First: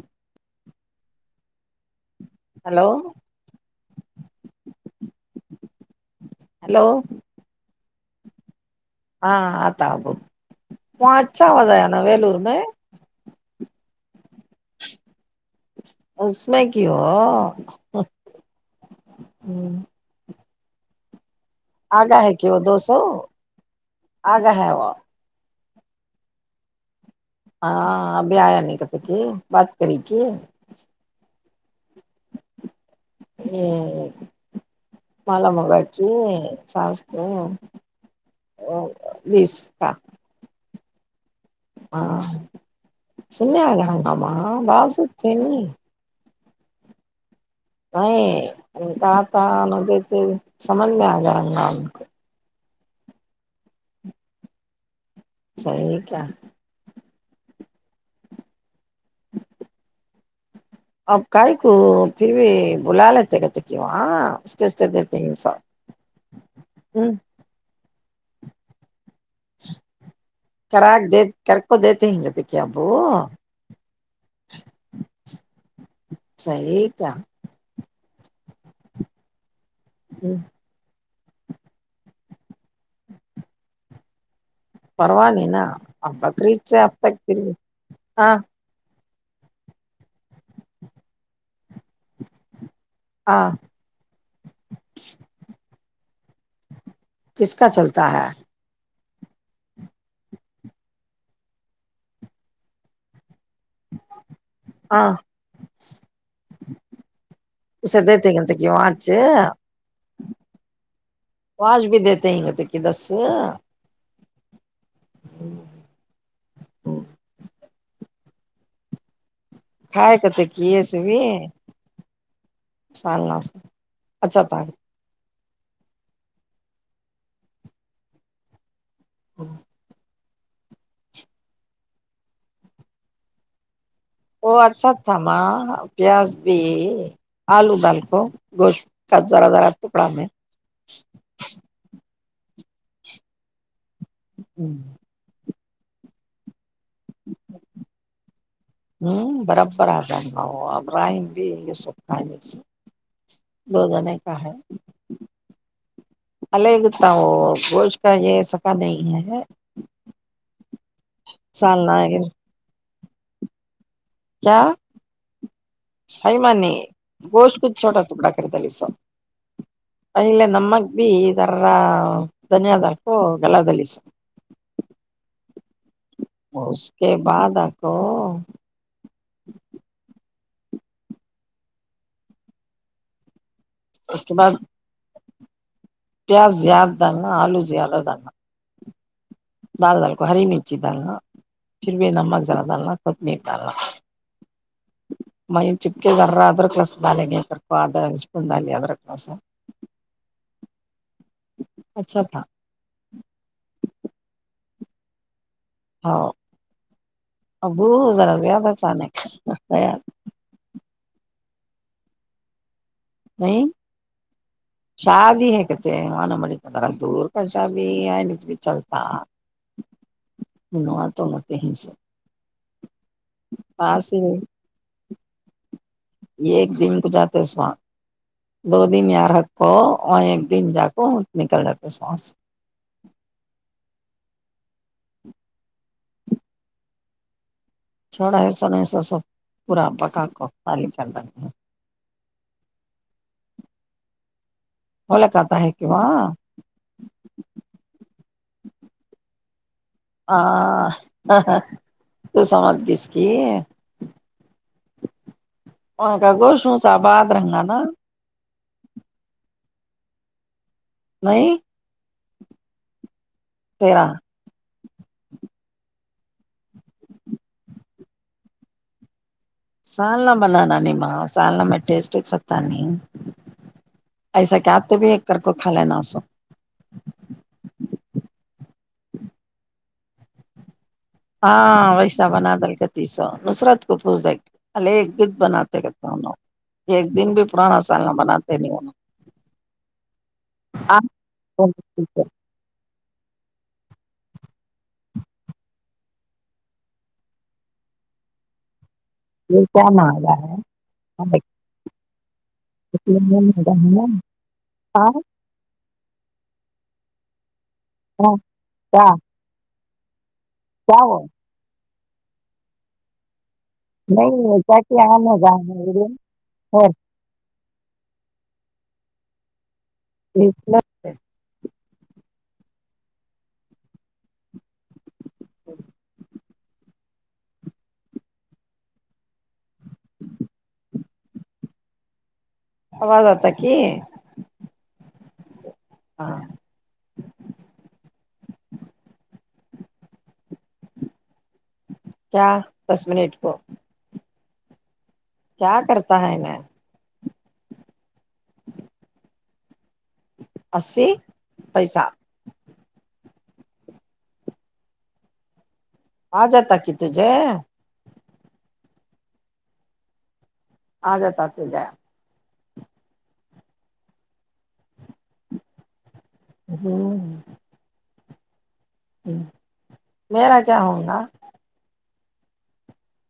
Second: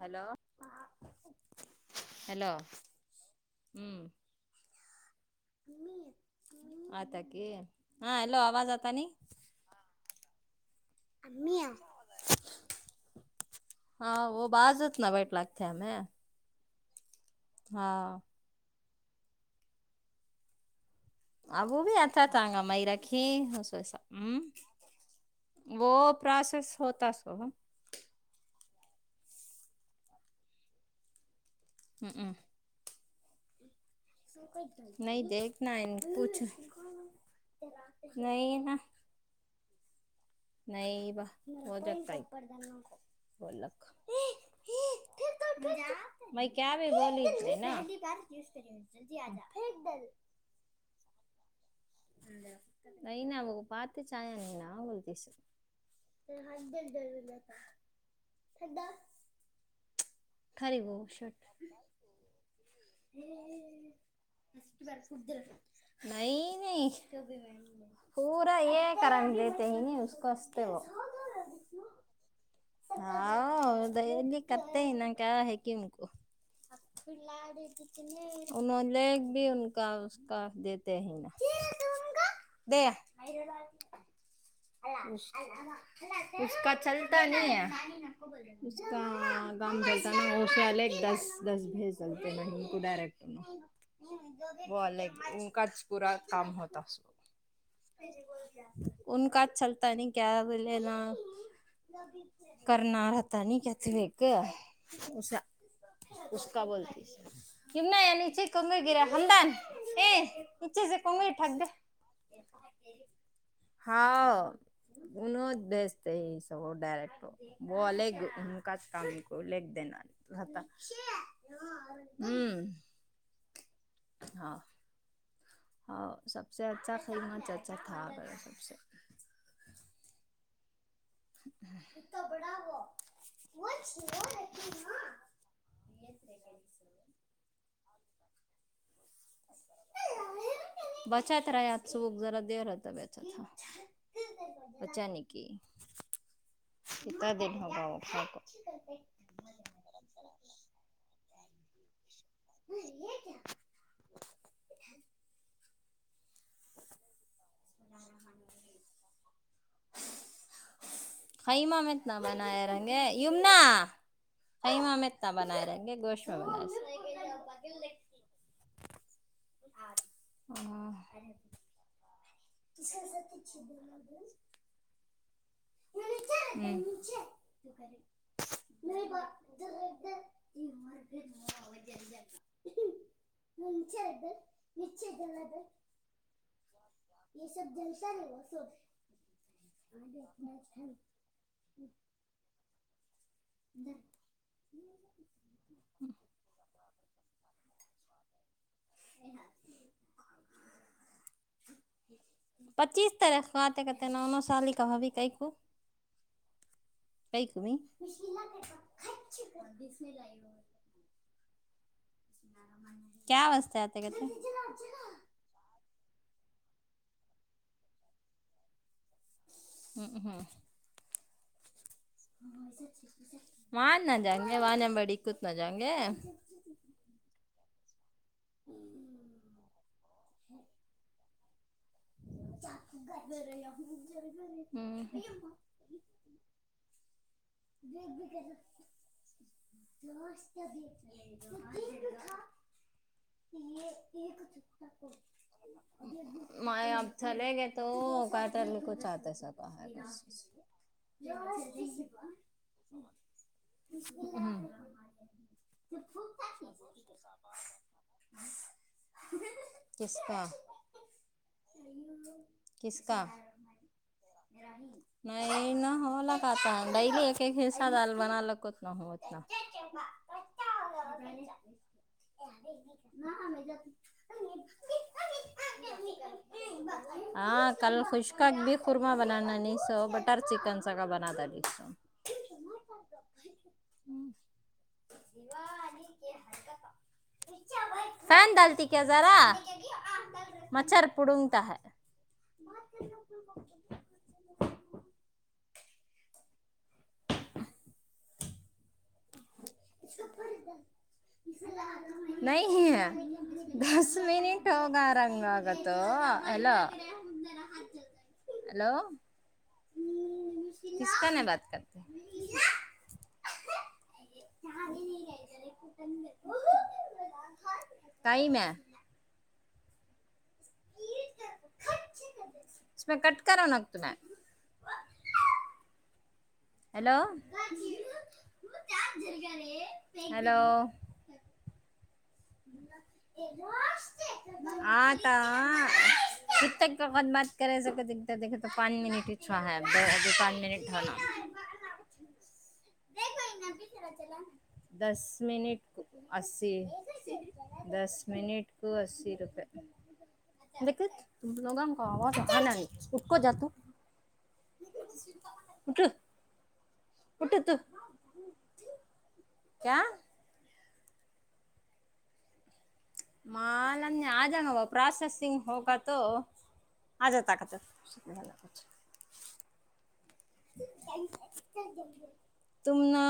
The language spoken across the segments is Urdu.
ہلو ہیلو ہلو ہلو آ ت کی ہاں ہیلو آواز آ ہاں آتا آابو وہاں اچھا ہوازہ آ نا ویلور میں [unintelligible] اس [unintelligible] [unintelligible] [unintelligible] آگا ہے کی وہ دو سو [unintelligible] آگا ہے وہ [unintelligible] [unintelligible] [unintelligible] [unintelligible] [unintelligible] مالا مگا کی ساس کو [unintelligible] بیس کا ہاں [unintelligible] سننے آ گا ہنگامہ باز تھے نہیں [unintelligible] نہیں کہ تھا کہ تھ سمجھ میں آ ج گا کو نہیںین کو پات چاہ نہیں ن صحیح کیا ج ھڈا آپ کائی کو پھر بھی بلاال ت کتی کیواں اسد س نہیں نہیں ہ پورا یہ کرم دیتے ہی ن اس کو ہستے وہ کراک دے کر کو دیتے ہیں کہتے کہ ابو ہ دہلی کرتے ہی نا کیا ہےم کو صحیح کیا [inaudible] [inaudible] کا اس کا دیتے ہیں نا [inaudible] پرواہ نہیں نا اب اس بقرعید کا سے اب تک چلتا پھر بھی نہیں ہے ہاں [inaudible] گاؤں بولتا نا ہوش والے ایک دس دس [inaudible] بھی سلتے ہاں نہیں [inaudible] [inaudible] [inaudible] کس کا چلتا ہے ان کا چھلتا نہیں کیا لینا کرناتا پتا نہیں کہتی ایک ہاں اس اس کا بولتی اسے یمنا یا دیتے نیچے گتے کہ کنگے گرا وچ ہمدان اے نیچے سے کنگے ٹھگ دے وانچ بھی دیتے ہیں گتے کہ دس [inaudible] ہاں اننوں بھیجتے یہ سب ڈائریکٹ بے [inaudible] انک کام کر کو لکھ کھائے کہتے دیناتا کہ یہ سوی ہ [inaudible] سالنا سے اچھا ت ہاں سب سے اچھا قیمت اچھا تھا سب سے [inaudible] بڑا وہ [inaudible] وہ اچھا اچ تھااما پیاز بھی آلو ڈالکھو گوشت [inaudible] کچ ذرا ذرا ٹکڑا میں [inaudible] بچت رہا آج صبح ذرا دے رہتا بیچا تھ [inaudible] پچا ن کی ات دن ہوگا آا [inaudible] ہ [inaudible] ہوں برابر آام ن آب رائم بھی سپ [inaudible] ج دو جنے کا ہے [inaudible] اللہ ایک گت نا وہ [inaudible] وہ اس کا یہ ایس کا نہیں ہے خیمہ سال میں اتنا ناگن بنایا رہ ومنا کیا گوشت ہی میں م بنائے نے گوشت کچھ چھوٹا ٹکڑا کرتا ل سب ائل نمگ بھی اار دھنیہ د آ کوو گلہل س اس کے بعد آکو [unintelligible] مچ ادر ج میں تھ پیاس زیاد دان نا آلوزیاد دان دال دال کو ہری مرچ دالناا شھربے نمک زر دالنا ک مت ال مئیین چپ کے دررار کس [unintelligible] [unintelligible] اچھا تھا [unintelligible] ہاں ابو [unintelligible] ذرا زیادہ اچانک [unintelligible] کیا واسطے آتے کہتے ہیں [unintelligible] [unintelligible] [unintelligible] [unintelligible] پاس ہی [unintelligible] [unintelligible] [unintelligible] [unintelligible] [unintelligible] چھوڑا ہے سونے سو سو پورا پکا کو خالی کر رکھے بولا کہتا ہے کہ وہاں [unintelligible] کچھ [unintelligible] [unintelligible] [unintelligible] [unintelligible] [unintelligible] تیرا [unintelligible] [unintelligible] [unintelligible] [unintelligible] [unintelligible] ہاں [unintelligible] [unintelligible] [unintelligible] [unintelligible] [unintelligible] [unintelligible] کیا وہ [unintelligible] ہاں کیا کیا آ م ج یمہ ج [unintelligible] اس میں کٹ کرا ن ت میں ہیلو ہلو آواز آتا کی داں ہاں ک تک کاق بات کرے سے دیک تو پانی میں ن چھو ہے دوجی پانچ منٹ ڈ کیا دس منٹ کو دس کیا منٹ کرتا ہے میں اسی دس منٹ کو اسی روپئے دک اسی لوگا پیسہ ہم کہ کو جات آ جات ت کت [unintelligible] تھے کیا آ جا تو جیا [unintelligible] مالان آجان وہ پرسسگ ہوگت تو تو آچ جا تقات ج [inaudible] ہ میرا کیا ہووںگا تم نے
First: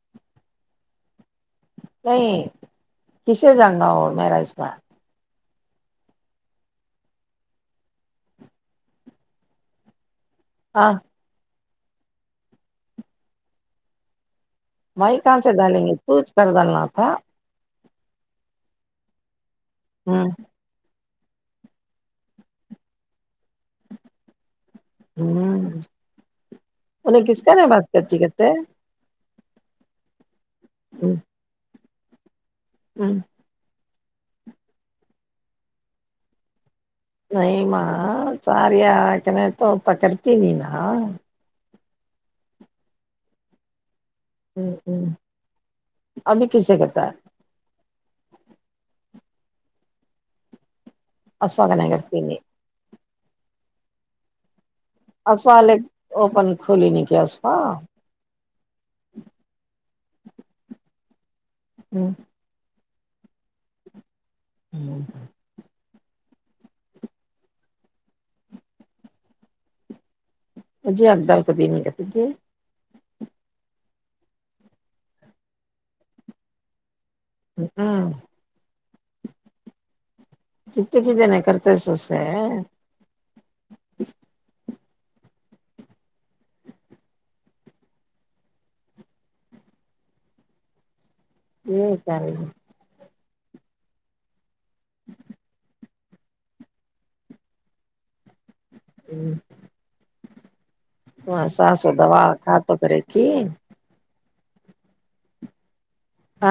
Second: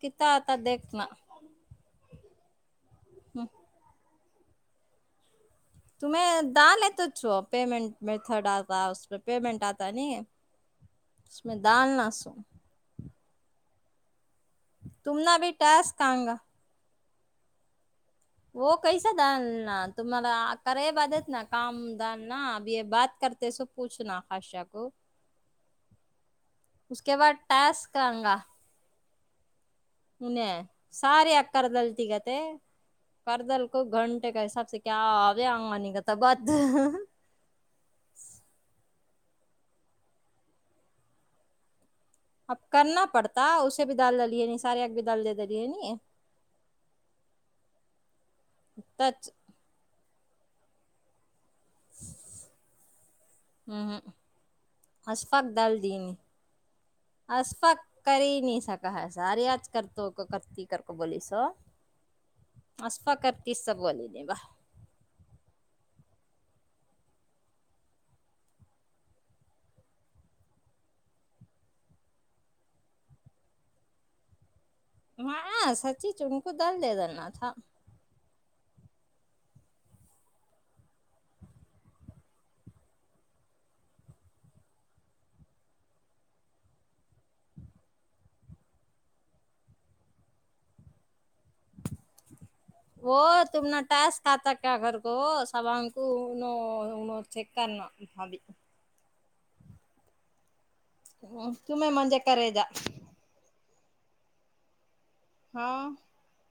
کتنا آتا دیکھنا نہیں ہ کسے جاننا اور ماراجبا تمیں دان توچ پمینٹ متھڈ آتا پیمنٹ آتا نہیں ہاں م میںیدان ناسوں بھائی تم نہ کہاں بھی سے ڈالیں گے ٹاسک تچ آنگا کر ڈالنا تھا وہ کیسا دال تم ہ کری باد انا کام دار نا اب یہ بات کرتے سو پوچھنا خاشہ کو ہوں ج اس [inaudible] کے انہیں کس بعد کا ہے بات ٹاسک کرتی کہتے ہیں ہ نےیں سارے اکردل تیقات پرردل کو گھنٹے کا حساب سے کیا آبے آگمنی کا تو بت نہیںئیم ساریکن تو پ کرتیین ن اب کرنا پڑتا اسے بھی ڈل د لی ہے ن سارے آگ بھی ڈل دے دلی ہےنی ابھی کسے کرتا ہے تچ آسواگانگررتے ہوں اشفق اسوا دال والے دی نہیں اوپن کھولی نہیں کیا اسوا اصفق کر نہیں سکا ہے سار آج کرتے کرتی کر ق بلی س ہوں آسفقت سا بلی نہیں با مجھے م جے ا دار کو د نہیں گ تے ہاں سچی چ ان کو دال دے دینا تھا ہاں کتنے ک ج نہیں کرتے سو سےے یہ ساری گ وہ تمنا ٹس کھاتا کیا گھر کو سبگ [unintelligible] ہوں ہاں سا سو دوا کھات کرے کھی ہاں ہ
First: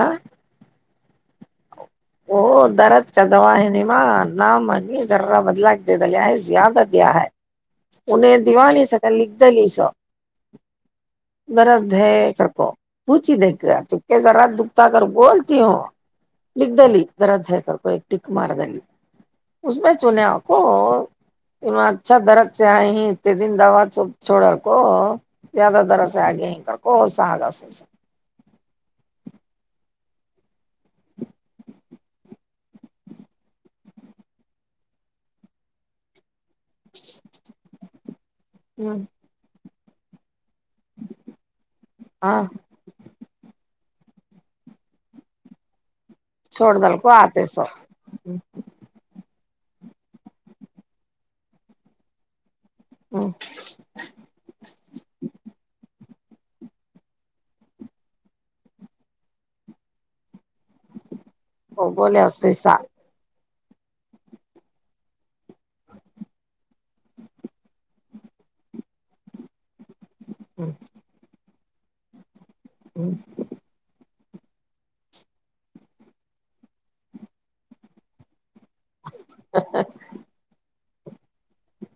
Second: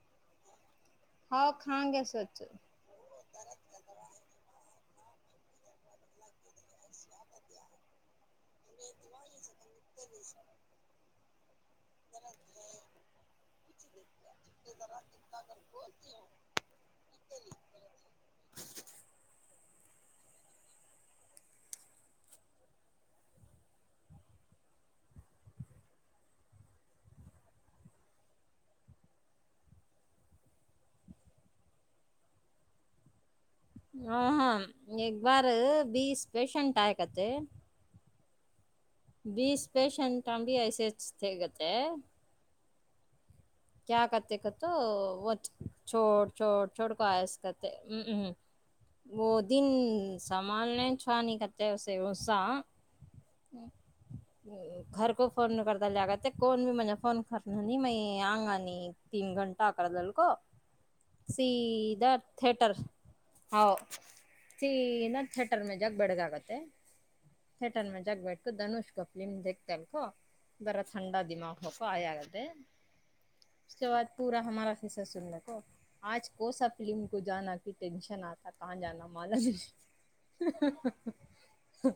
ہاں [unintelligible] [unintelligible] [unintelligible] [unintelligible] دکھتا کر بولتی ہوں [unintelligible] ہ ہاں ایک بار بیس پیشنٹ آ کتے بیس [unintelligible] [unintelligible] [inaudible] [unintelligible] [unintelligible] [unintelligible] ہوں [unintelligible] [unintelligible] [unintelligible] وہ بولے اس پہ سا [unintelligible] [unintelligible] [unintelligible] [unintelligible] [unintelligible] اس کے بعد پورا ہمارا حصہ سننے کو آج کو سا فلم کو جانا کی ٹینشن آتا [unintelligible] [unintelligible]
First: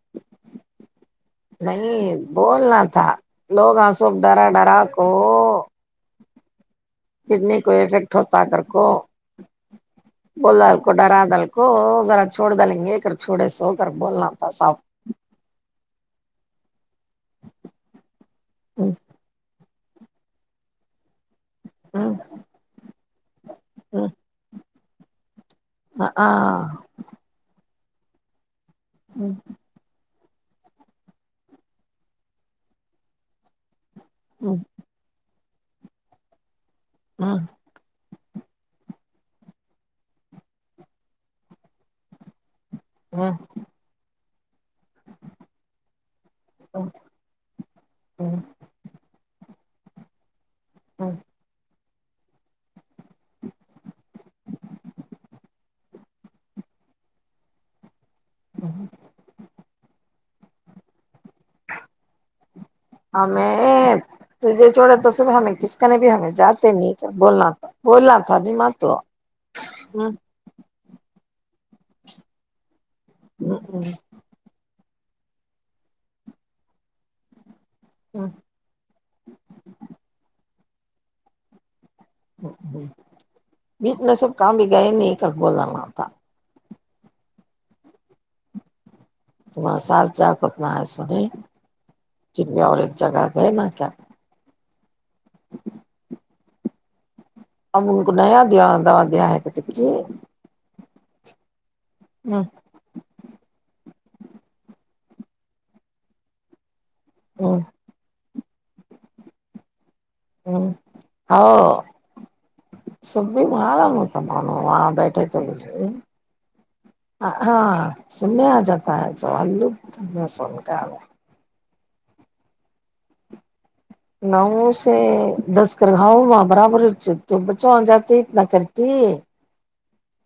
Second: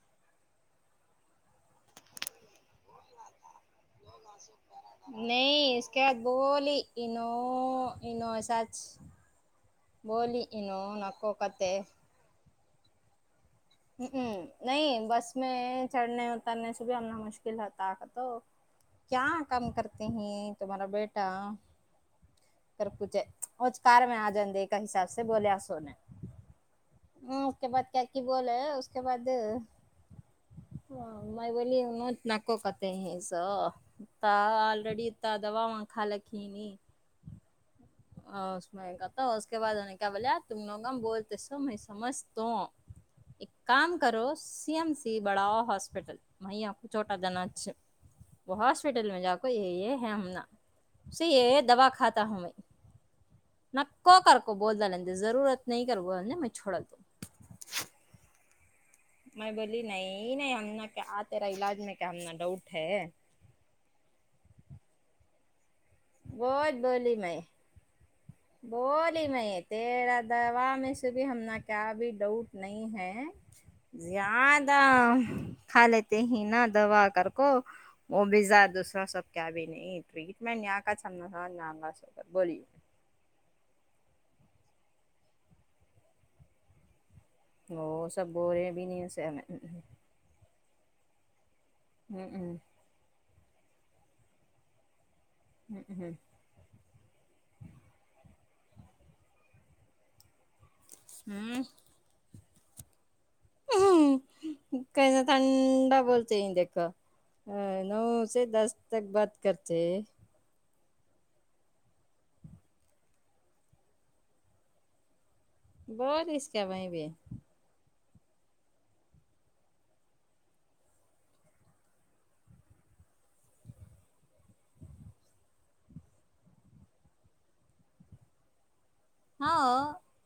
[unintelligible] نہیں [unintelligible] [unintelligible] انو سچ [unintelligible] بولی انو نکو کتے [unintelligible] کر بولنا تھا صاحب [unintelligible] [unintelligible] [unintelligible] [unintelligible] [unintelligible] [unintelligible] [unintelligible] [unintelligible] [unintelligible] [unintelligible] [unintelligible] [unintelligible] [unintelligible] [unintelligible] کو یہ ہے ہمنا ی یہ دوا کھاتا ہوں میں میں کو کر کو بول د ل ضرورت نہیں کر نے میں چھوڑا د ہ ہ نہیں نہیں ہم کیا تیرا علاج میں کیا ہمنا ڈاؤٹ ہے جوڑے تو صبح ہمیں کس نے بھی ہمیں جاتے بہت نہیں کر بولی میں بولنا تو بولنا تھا نما تو بولی میں تیرا دوا میں بھی ہمنا کیا بھی ڈاؤٹ نہیں ہے زیاد کھا لیےتے ہی نہا دوا کر کو وہ بھی ز دوسرا سب کیا بھی نہیں ٹٹمنٹ اا چند تھا نام ا ہ بیچ میں سب کہاں بھی گئے نہیں کر بولا تھا وہ سب بول رہے ہیں بھی نہیں ہمیں تساال جا لا سلی جھر ہ بھی اور ایک جگہ بئے مسا ہوں ہوں ا ان کو نیا د د دیا ہے کہ تھ ہوں ہوں کہ تڈا بوللی چ دک ہاں نا سے دس تک بات کرتے ہیں ہ ہ سب بھی مارام تمر وہاں بیٹھے بول اس کا بھائی بھی ہاں سننے آ جاتا ہے س ال سن کر ن سے دس کر ہاؤاں برابر ہو تو بچوںاں جاتے اتنا کر ہاں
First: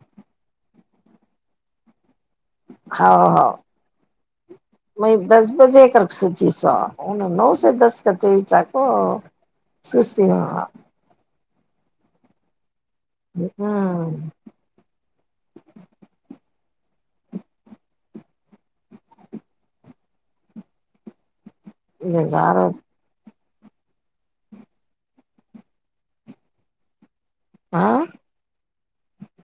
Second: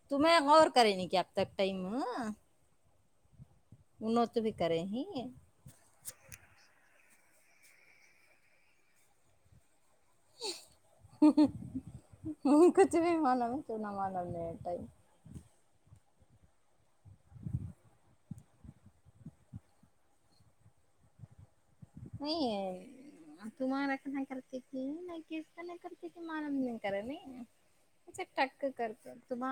تمیں غور کری ن کیاب تک ٹائم ہاں ہاں انوں تو بھی کرے ہی میں دس بجے کر سوچی سو ا نو سو دس کا تھ چاہ کو سستیاہ بت کچھ بھی مانو ہےنا ہوں مانو نہیں اتا ہے بزار نہیں تمہارا کہ نہیں کرتے کہ نہیںک کا نہیں کرتے کہ مان مجن کر نہیں ہاں اچھا ٹک کر کے ت